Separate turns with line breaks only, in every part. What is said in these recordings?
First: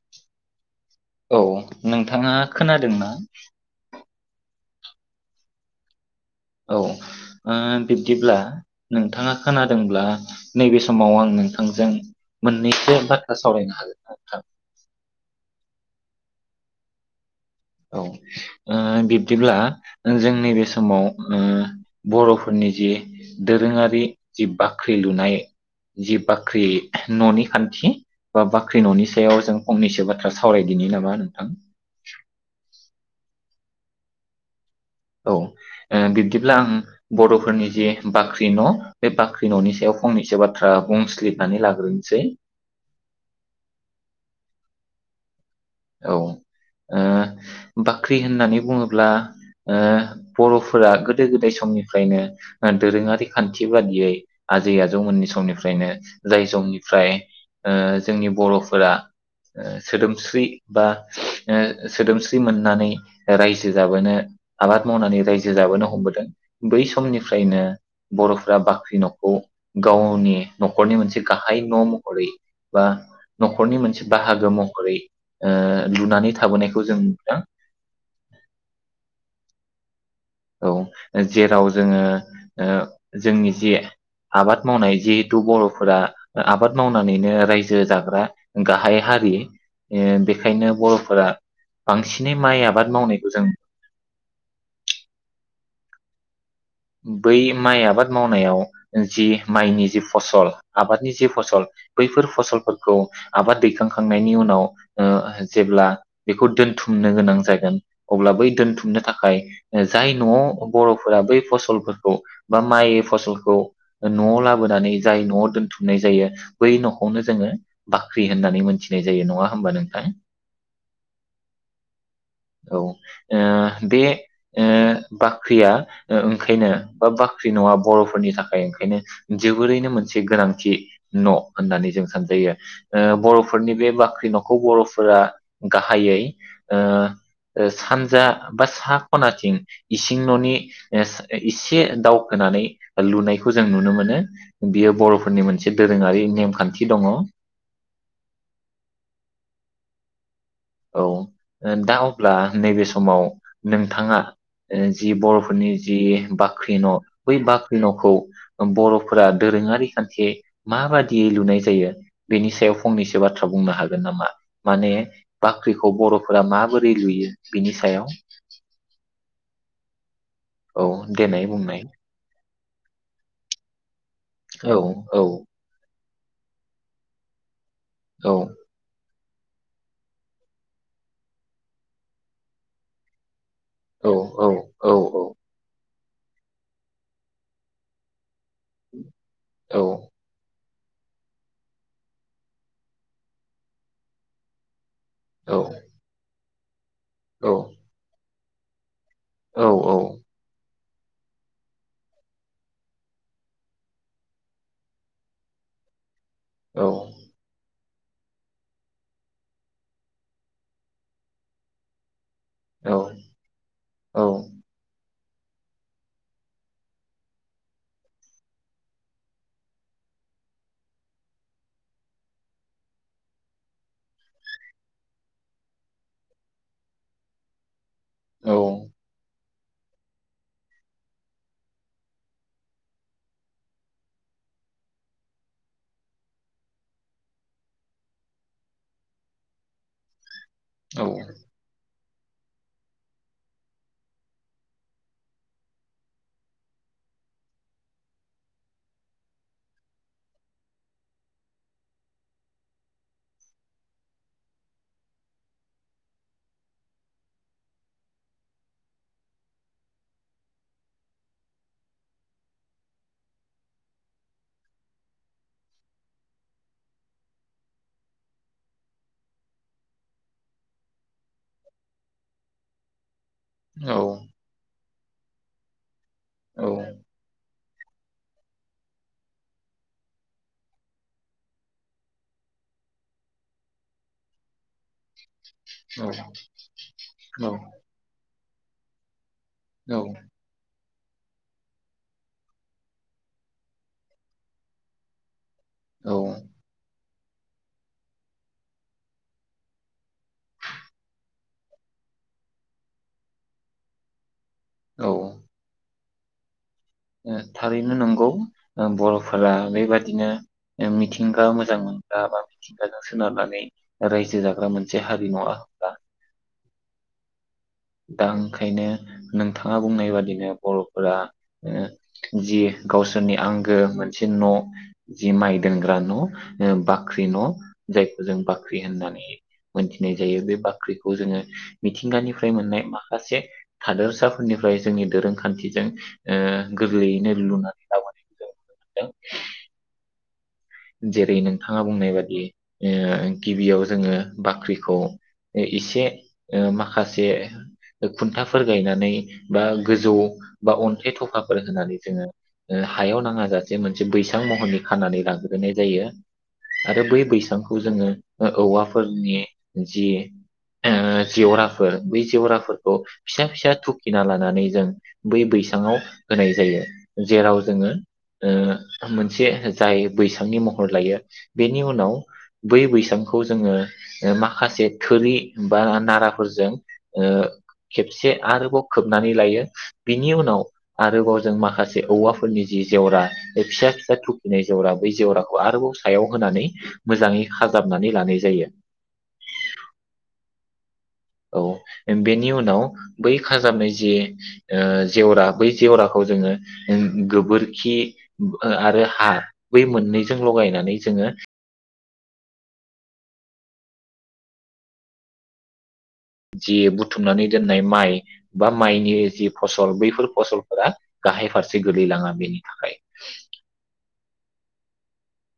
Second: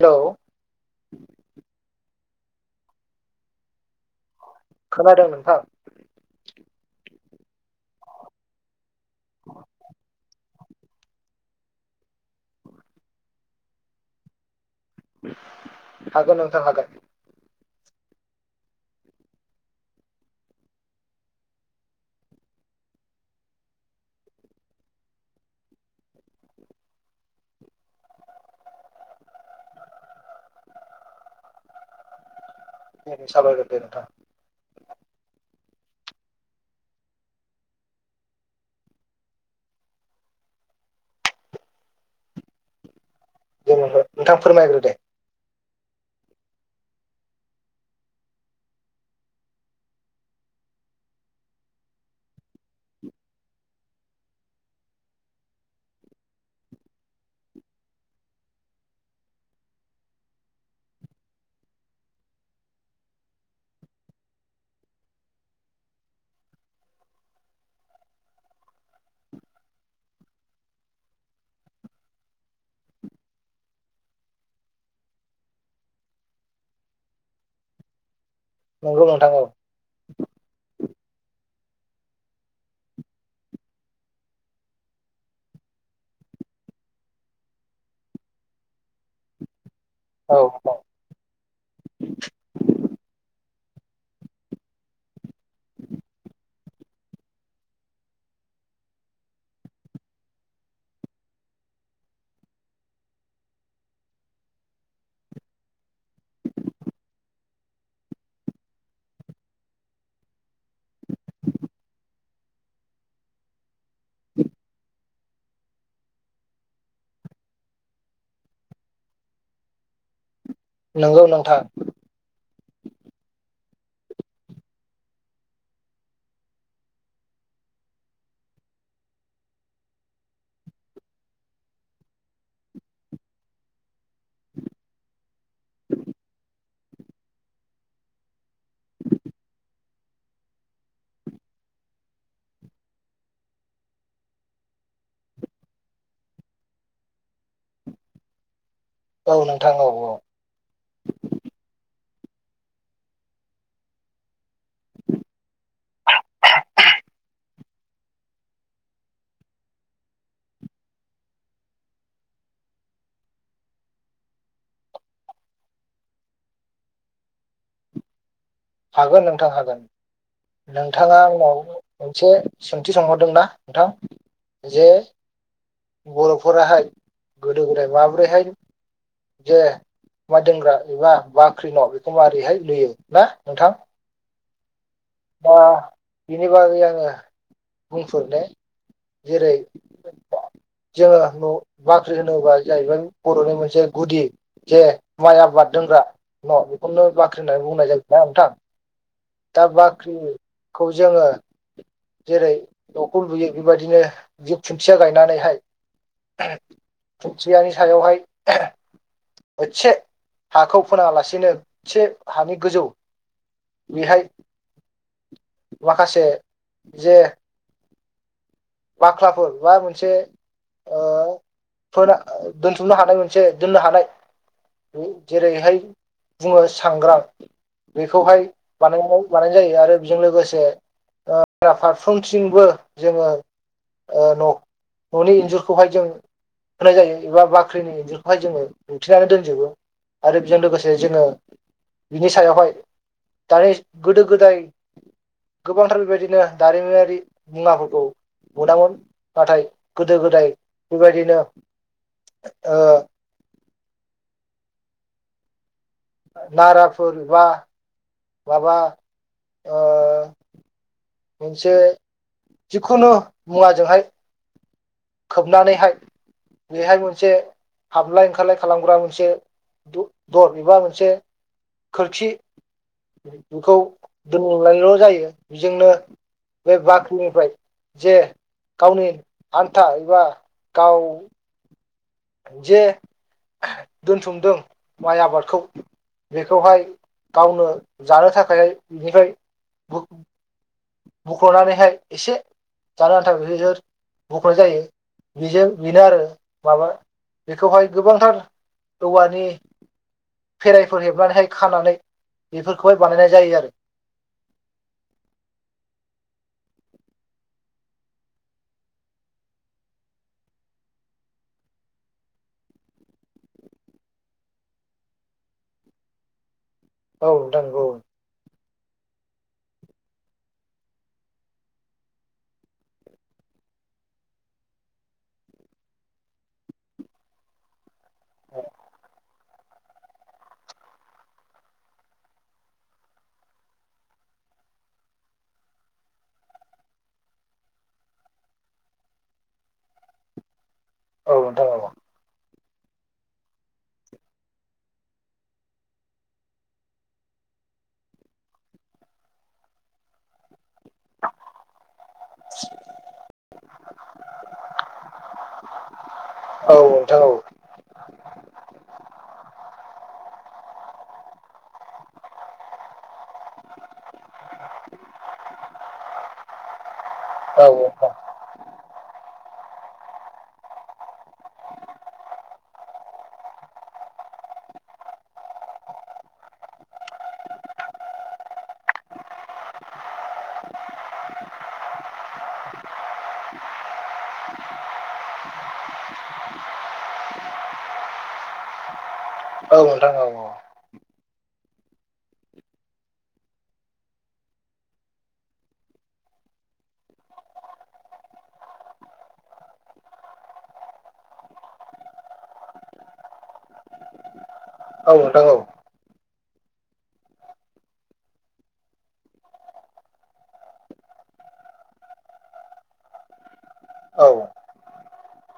Hello
औ नोंथांङा खोनादोंना?
खोनादों नोंथां।
औ ओ बिब्दिब्ला नोंथांङा खोनादोंब्ला नैबे समाव आं नोंथांजों मोननैसो बाथ्रा सावरायनो हागोना नोंथां।
हागोन नोंथां हागोन ।
औ ओ बिब्दिब्ला जों नैबे समाव ओ बर'फोरनि जि दोरोंङारि जि बाख्रि लुनाय जि बाख्रि न'नि खान्थि बा बाख्रि न'नि सायाव जों फंनैसो बाथ्रा सावरायदिनि नामा नोंथां।
ओम साबायखर दे नोंथां।
औ ओ बिब्दिब्ला आं बड'फोरनि जि बाख्रि न' बे बाख्रि न'नि सायाव फंनैसो बाथ्रा बुंसलिदनानै लाग्रोनोसै।
दे नोंथां नोंथां फोरमायग्रो दे।
औ ओ बाख्रि होननानै बुंङोब्ला ओ बर'फोरा गोदो गोदाय समनिफ्रायनो दोरोंङारि खान्थि बादियै आजै आजौमोननि समनिफ्रायनो जाय जमनिफ्राय ओ जोंनि बर'फोरा ओ सोदोमस्रि बा सोदोमस्रि मोननानै रायजो जाबोनो आबाद मावनानै रायजो जाबोनो हमबोदों। बै समनिफ्रायनो बर'फ्रा बाख्रि न'खौ गावनि नखरनि मोनसे गाहाय न' महरै बा नखरनि मोनसे बाहागो महरै ओ लुनानै थाबोनायखौ जों नुदों।
नंगौ नोंथां औ
औ जेराव जोंङो ओ जोंनि जि आबाद मावनाय जिहेथु बर'फोरा आबाद मावनानैनो रायजो जाग्रा गाहाय हारि। ए
औ
बेखायनो
औ
बर'फोरा बांसिनै माइ आबाद मावनायखौ जों बै माइ आबाद मावनायाव जि माइनि जि फसल आबादनि जि फसल बैफोर फसलफोरखौ आबाद दैखांखांनायनि उनाव ओ जेब्ला बेखौ दोनथुमनो गोनां जागोन अब्ला बै दोनथुमनो थाखाय जाय न'आव बर'फोरा बै फसल सलफोरखौ बा माइ फसलखौ न'आव लाबोनानै जाय न'आव दोनथुमनाय जायो। बै न'खौनो जोंङो बाख्रि होननानै मोनथिनाय जायो। नङा होमबा नोंथां?
नंगौ नोंथां।
औ ओ बे ओ बाख्रिया ओ ओंखायनो बा बाख्रि न'आ बर'फोरनि थाखाय ओंखायनो जोबोरैनो मोनसे गोनांथि न' होननानै जों सानजायो। ओ बर'फोरनि बे बाख्रि न'खौ बर'फोरा गाहायै ओ सानजा बा सा खनाथिं इसिं न'नि ओ एसे दावखोनानै लुनायखौ जों नुनो मोनो बियो बर'फोरनि मोनसे दोरोंङारि नेमखान्थि दंङ।
औ नोंथां औ औ
औ ओ दा अब्ला नैबे समाव नोंथांङा ओ जि बर'फोरनि जि बाख्रि न' बै बाख्रि न'खौ बर'फोरा दोरोंङारि खान्थि माबादियै लुनाय जायो बेनि सायाव फंनैसो बाथ्रा बुंनो हागोन नामा? माने बाख्रिखौ बर'फोरा माबोरै लुयो बिनि सायाव
हागोन नोंथां हागोन।
औ
नोंथाङा
देनाय
आंनाव
बुंनाय
मोनसे सोंथि सोंहरदोंना नोंथां?
औ
जे
औ
बर'फोराहाय गोद दो गोदाय
औ
माबोरैहाइ जे माइ दोनग्रा एबा बाख्रि न' बेखौ मारैहाय लुयो ना नोंथां?
औ औ औ
दा बिनि बागै आंङो बुंफोर' नाय जेरै
औ
जोंङो न'बाख्रि होनोबा जाहैबाय बर'नि मोनसे गुदि जे माइ
औ
आबाद दोनग्रा न' खनो बाख्रि होननानै बुंनाय जायो ना नोंथां ।
औ औ
खौ जोङो जेरै न'खौ लुयो बेबायदिनो जिब खुन्थिया गायनानैहाय
औ
खुनथियानि सायावहाय एसे हाखौ फोना लासेनो एसे हानि गोजौ
औ औ
बेहाय माखासे जे बाख्लाफोर बा मोनसे ओ फोना दोनथुमनो हानाय मोनसे दोननो हानाय जेरैहाय बुङो सांग्रां
औ
बेखौहाय बानायनाय लानाय जायो आरो बेजों लोगोसे ओ फारफ्रोमथिंबो जोङो ओ न'नि इन्जुरखौहाय जों होनाय जायो एबा बाख्रिनि इन्जुरखौहाय जोङो दिन्थिनानै दोनजोबो आरो बेजों लोगोसे जोङो बिनि सायावहाय दानि गोदो-गोदाय गोबांथार बेबायदिनो दारिमिनारि मुवाफोरखौ मोनामोन नाथाय गोदो-गोदाय बेबायदिनो ओ नारा फोर बा बाबा ओ मोनसे जिखुनु मुवाजोंहाय खोबनानैहाय बेहाय मोनसे हाबलाय ओंखारलाय खालामग्रा मोनसे द-दर एबा मोनसे खोरखि बे-बेखौ दोनायल जायो। बेजोंनो
औ
बे बाख्रिनि बाय जे गावनि थाबा गाव जे दोनथुमदों माइ आबादखौ बेखौहाय
औ
गावनो जानो थाखा फाय बिनफाय
औ
[inaudible] बुख्लनानैहाय एसे जानो आन्थाव बिसोर बुखनाय जायो। बिजों बेनो
औ
आरो माबा बेखौहाय गोबांथार औवानि फेराइफोर हेबनानैहाय खानानै बेफोरखौहाय बानायनाय जायो आरो
औ ओ थारैनो नंगौ बर'फोरा बेबादिनो मिथिंगा मोजां मोनग्रा बा मिथिंगाजों सोनारनानै रायजो जाग्रा मोनसे हारि नङा होनब्ला
औ नंगौ
दा ओंखायनो नोंथाङा बुंनाय बादिनो बर'फोरा जि गावसोरनि आंगो मोनसे न जि माइ दोनग्रा न ओ बाख्रि न जायखौ जों बाख्रि होननानै मोनथिनाय जायो बे बाख्रिखौ जोङो मिथिंगानिफ्राय मोननाय माखासे थादोरसाफोरनिफ्राय जोंनि दोरोंखान्थिजों ओ गोरलैयैनो लुनानै लाबोनायखौ जों नुनो मोनदों।
औ
जेरै
नोंथां
नोंथाङा
औ
बुंनाय बादि ए गिबियाव जोङो बाख्रिखौ एसे माखासे खुन्थाफोर गायनानै बा गोजौ बा अन्थाइ थफाफोर होनानै जोङो हायाव नाङाजासे मोनसे बैसां महरनि खानानै लागो गोनाय जायो
औ
आरो
नोंथां
बै
औ
बैसांखौ जोङो ओ औवाफोरनि जि ओ जेवराफोर बै जेवराफोरखौ फिसा फिसा थुखिना लानानै जों बै बैसाङाव होनाय जायो जेराव
औ
जोङो
नोंथां
ओ मोनसे जायो बैसांनि महर लायो बेनि उनाव बै बैसांखौ जोङो माखासे थोरि बा नाराफोरजों ओ खेबसे आरोबाव खोबनानै लायो बिनि उनाव आरोबाव जों माखासे औवाफोरनि जि जेवरा फिसा फिसा थुखिनाय जेवरा बै जेवराखौ आरोबाव सायाव होनानै मोजाङै खाजाबनानै लानाय जायो
औ नोंथां औ औ
औ बेनि उनाव बै खाजाबनाय जि ओ जेवरा बै जेवराखौ जोङो गोबोरखि ओ आरो हा बै मोननैजों लगायनानै जोङो
औ ओनथां औ
जि बुथुमनानै दोननाय माइ बा माइनि जि फसल बैफोर फसलफोरा गाहाय फारसे गोलैलाङा बेनि थाखाय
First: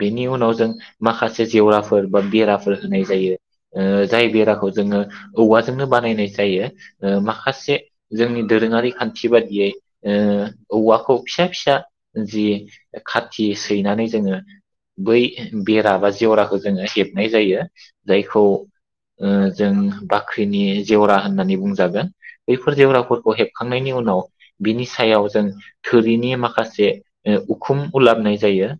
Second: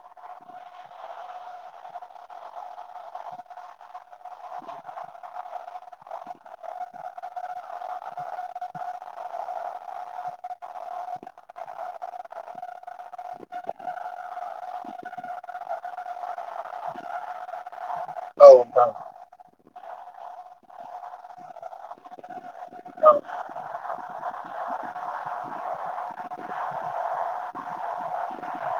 बेनि उनाव जों माखासे जेवराफोर बा बेराफोर होनाय ओ जायो जाय बेराखौ जोङो औवाजोंनो बानायनाय जायो ओ माखासे जोंनि दोरोङारि खान्थि बाददियै ओ औवाखौ फिसा फिसा जि खाथि सैनानै जोङो बै बेरा बा जेवराखौ जोङो हेबनाय जायो जायखौ
औ नोंथां
ओ जों बाख्रिनि जेवरा होननानै बुंजागोन बैफोर जेवराफोरखौ हेबखांनायनि उनाव बिनि सायाव जों थोरिनि माखासे उखुम उलाबनाय जायो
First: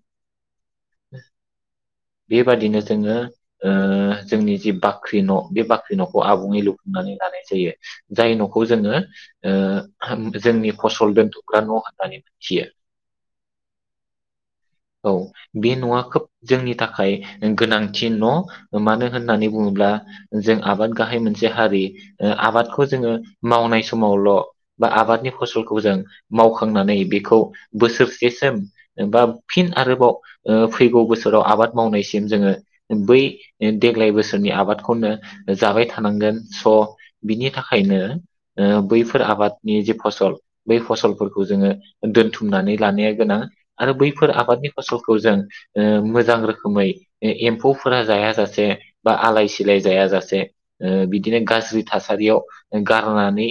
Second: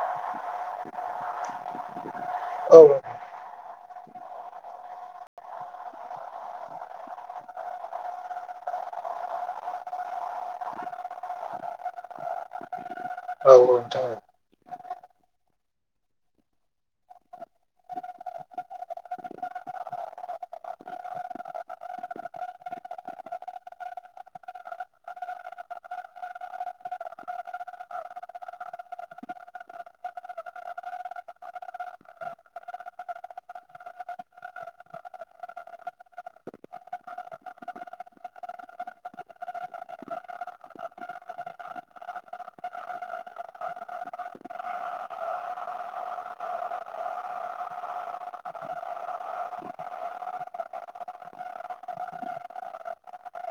औ
बेबादिनो
नोंथां औ
जोङो ओ जोंनि जि बाख्रि न बे बाख्रि न'खौ आबुङै लुफुंनानै लानाय जायो जाय न'खौ जोङो ओ जोंनि फसल दोनथ'ग्रा न' होननानै मिथियो
औ औथां औ
औ बे न'आ खोब जोंनि थाखाय गोनांथि न मानो होननानै बुङोब्ला जों आबाद गाहाय मोनसे हारि आबादखौ जोङो मावनाय समावल' बा आबादनि फसलखौ जों मावखांनानै बेखौ बोसोरसेसोम बा फिन आरोबाव ओ फैगौ बोसोराव आबाद मावनायसिम जोङो बै देग्लाय बोसोरनि आबादखौनो जाबाय थानांगोन स बिनि थाखायनो ओ बैफोर आबादनि जे फसल बै फसलफोरखौ जोङो दोनथुमनानै लानाया गोनां आरो बैफोर आबादनि फसल खौ जों ओ मोजां रोखोमै ए-एम्फौफोरा जायाजासे बा आलाय सिलाय जायाजासे ओ बिदिनो गाज्रि थासारियाव गारनानै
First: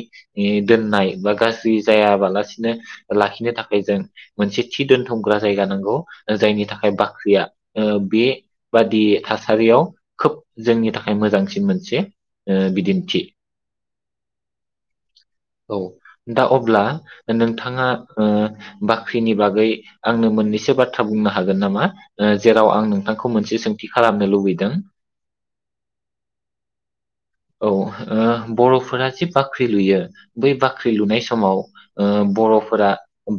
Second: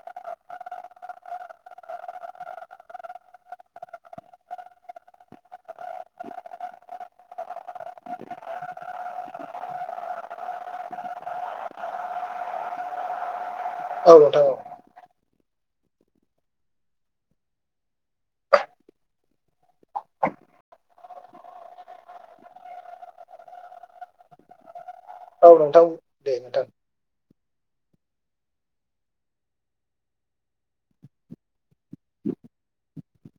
दोननाय बा गाज्रि जायाबालासिनो लाखिनो थाखाय जों मोनसे थि दोनथुमग्रा जायगा नांगौ जायनि थाखाय बाख्रिया ओ बेबादि थासारियाव खोब जोंनि थाखाय मोजांसिन मोनसे ओ बिदिन्थि
औ नोंथां औ
औ दा अब्ला नोंथाङा ओ बाख्रिनि बागै आंनो मोननैसो बाथ बुंनो हागोन नामा? ओ जेराव आं नोंथांखौ मोनसे सोंथि खालामनो लुबैदों
औ नोंथां दे नोंथां
औ ओ बर'फोरा जि बाख्रि लुयो बै बाख्रि लुनाय समाव ओ बरफोरा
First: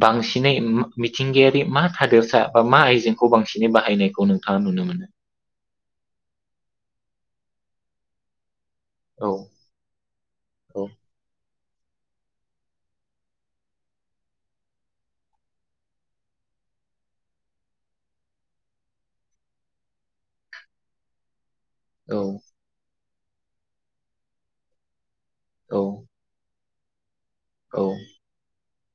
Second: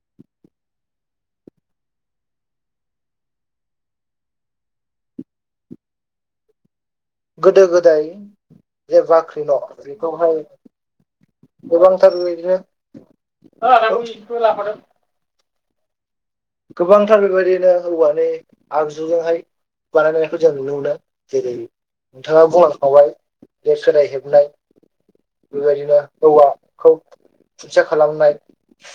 बांसिनै मि-मिथिंगायारि मा थादेरसा मा आइजेंखौ बांसिनै बाहायनायखौ नोंथाङा नुनो मोनो
गोदो गोदाय जे
औ
बाख्रि न' बेखौहाय
औ
गोबांथार [unintelligible] गोबांथार बेबायदिनो हौवानि आगजुजोंहाय बानायनायखौ जों नुनो मोनो जेरै
औ
नोंथाङा बुंलांखाबाय जे सोलाय हेबनाय बेबायदिनो
औ
औवा खौ खुनथिया खालामनाय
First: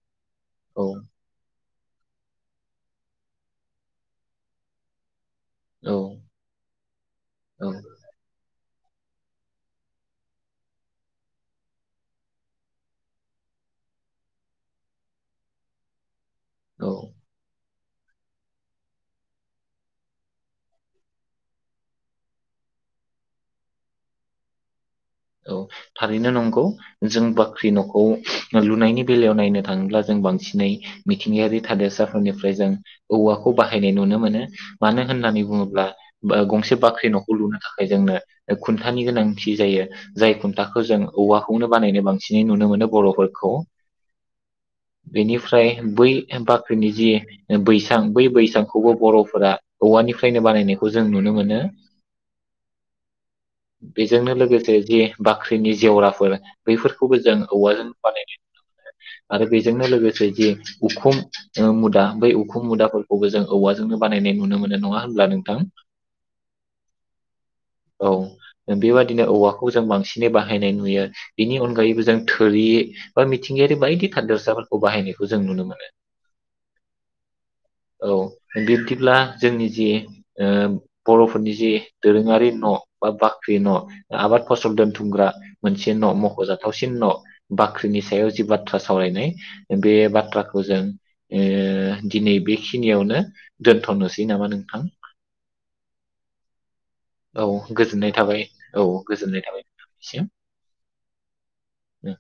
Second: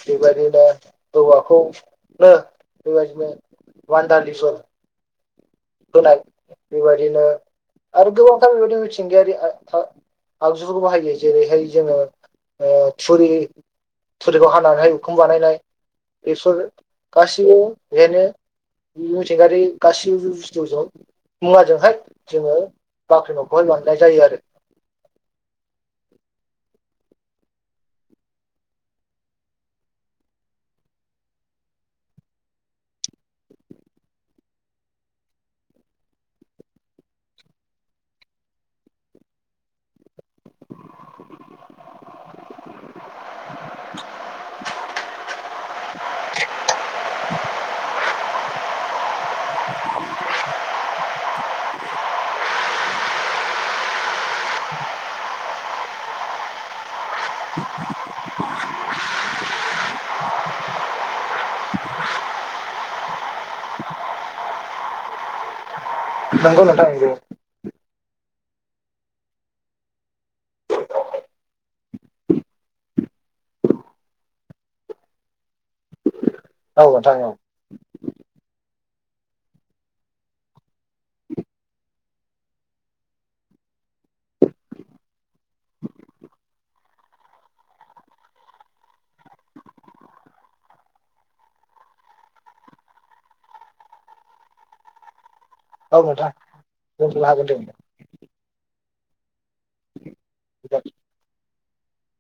बेबादिबा
औ
औवाखौ [unintelligible] [unintelligible]
औ
होनाय बेबायदिनो
औ
आरो गोबांथार बे थिंगायारि आ फा आगजुफोरखौ बाहायो जेरैहाय जोङो ओ थुरि थुरिखौ हानानै उखुम बानायनाय बेसर
औ
गासिबो बेखायनो मिथिंगारि गाससिबो बुस थुजों मुवाजोंहाय जोङो बाख्रि न'खौहाय बानायनाय जायो आरो
औ थारैनो नंगौ जों बाख्रि न'खौ लुनायनि बेलायाव नायनो थाङोब्ला जों बांसिनै मिथिंगायारि थादेरसाफोरनिफ्राय जों औवाखौ बाहायनाय नुनो मोनो। मानो होननानै बुङोब्ला बा गंसे बाख्रि नखौ लुनो थाखाय जोंनो ओ खुन्थानि गोनांथि जायो। जाय खुन्थाखौ जों औवाखौनो बानायनो बांसिनै नुनो मोनो बरफोरखौ बेनिफ्राय बै बाख्रिनि जि बैसां बै बैसांखौबो बरफोरा औवानिफ्रायनो बानायनायखौ जों नुनो मोनो बेजोंनो लोगोसे जि बाख्रिनि जेवराफोर बैफोरखौबो जों औवाजों बानायनाय नुनो मोनो आरो बेजोंनो लोगोसे जि उखुम ओम मुदा बै उखुम मुदाफोरखौबो जों औवाजोंनो बानायनाय नुनो मोनो नङा होनब्ला नोंथां?
नंगौ नोथां नंगौ।
औ बेबादिनो औवाखौ जों बां सिनै बाहायनाय नुयो बेनि अनगायैबो जों थोरि बा मिथिंगायारि बायदि थादोरसाफोरखौ बाहायनायखौ जों नुनो मोनो।
औ नोंथां औ।
औ बिब्दिब्ला जोंनि जि ओ बर'फोरनि जि दोरोङारि न' बा बाख्रि न' आबाद फसल दोनथु बुंग्रा मोनसे न' मख जाथावसिन न' बाख्रिनि सायाव जि बाथ्रा सावरायनाय बे बाथ्राखौ जों ओ दिनै बेखिनियावनो दोनथनोसै नामा नोंथां?
औ नोंथां दोनथ'नो
औ
हागोन दे
गोजोननाय थाबाय। औ गोजोननाय थाबाय नोंथांनिसिम उम।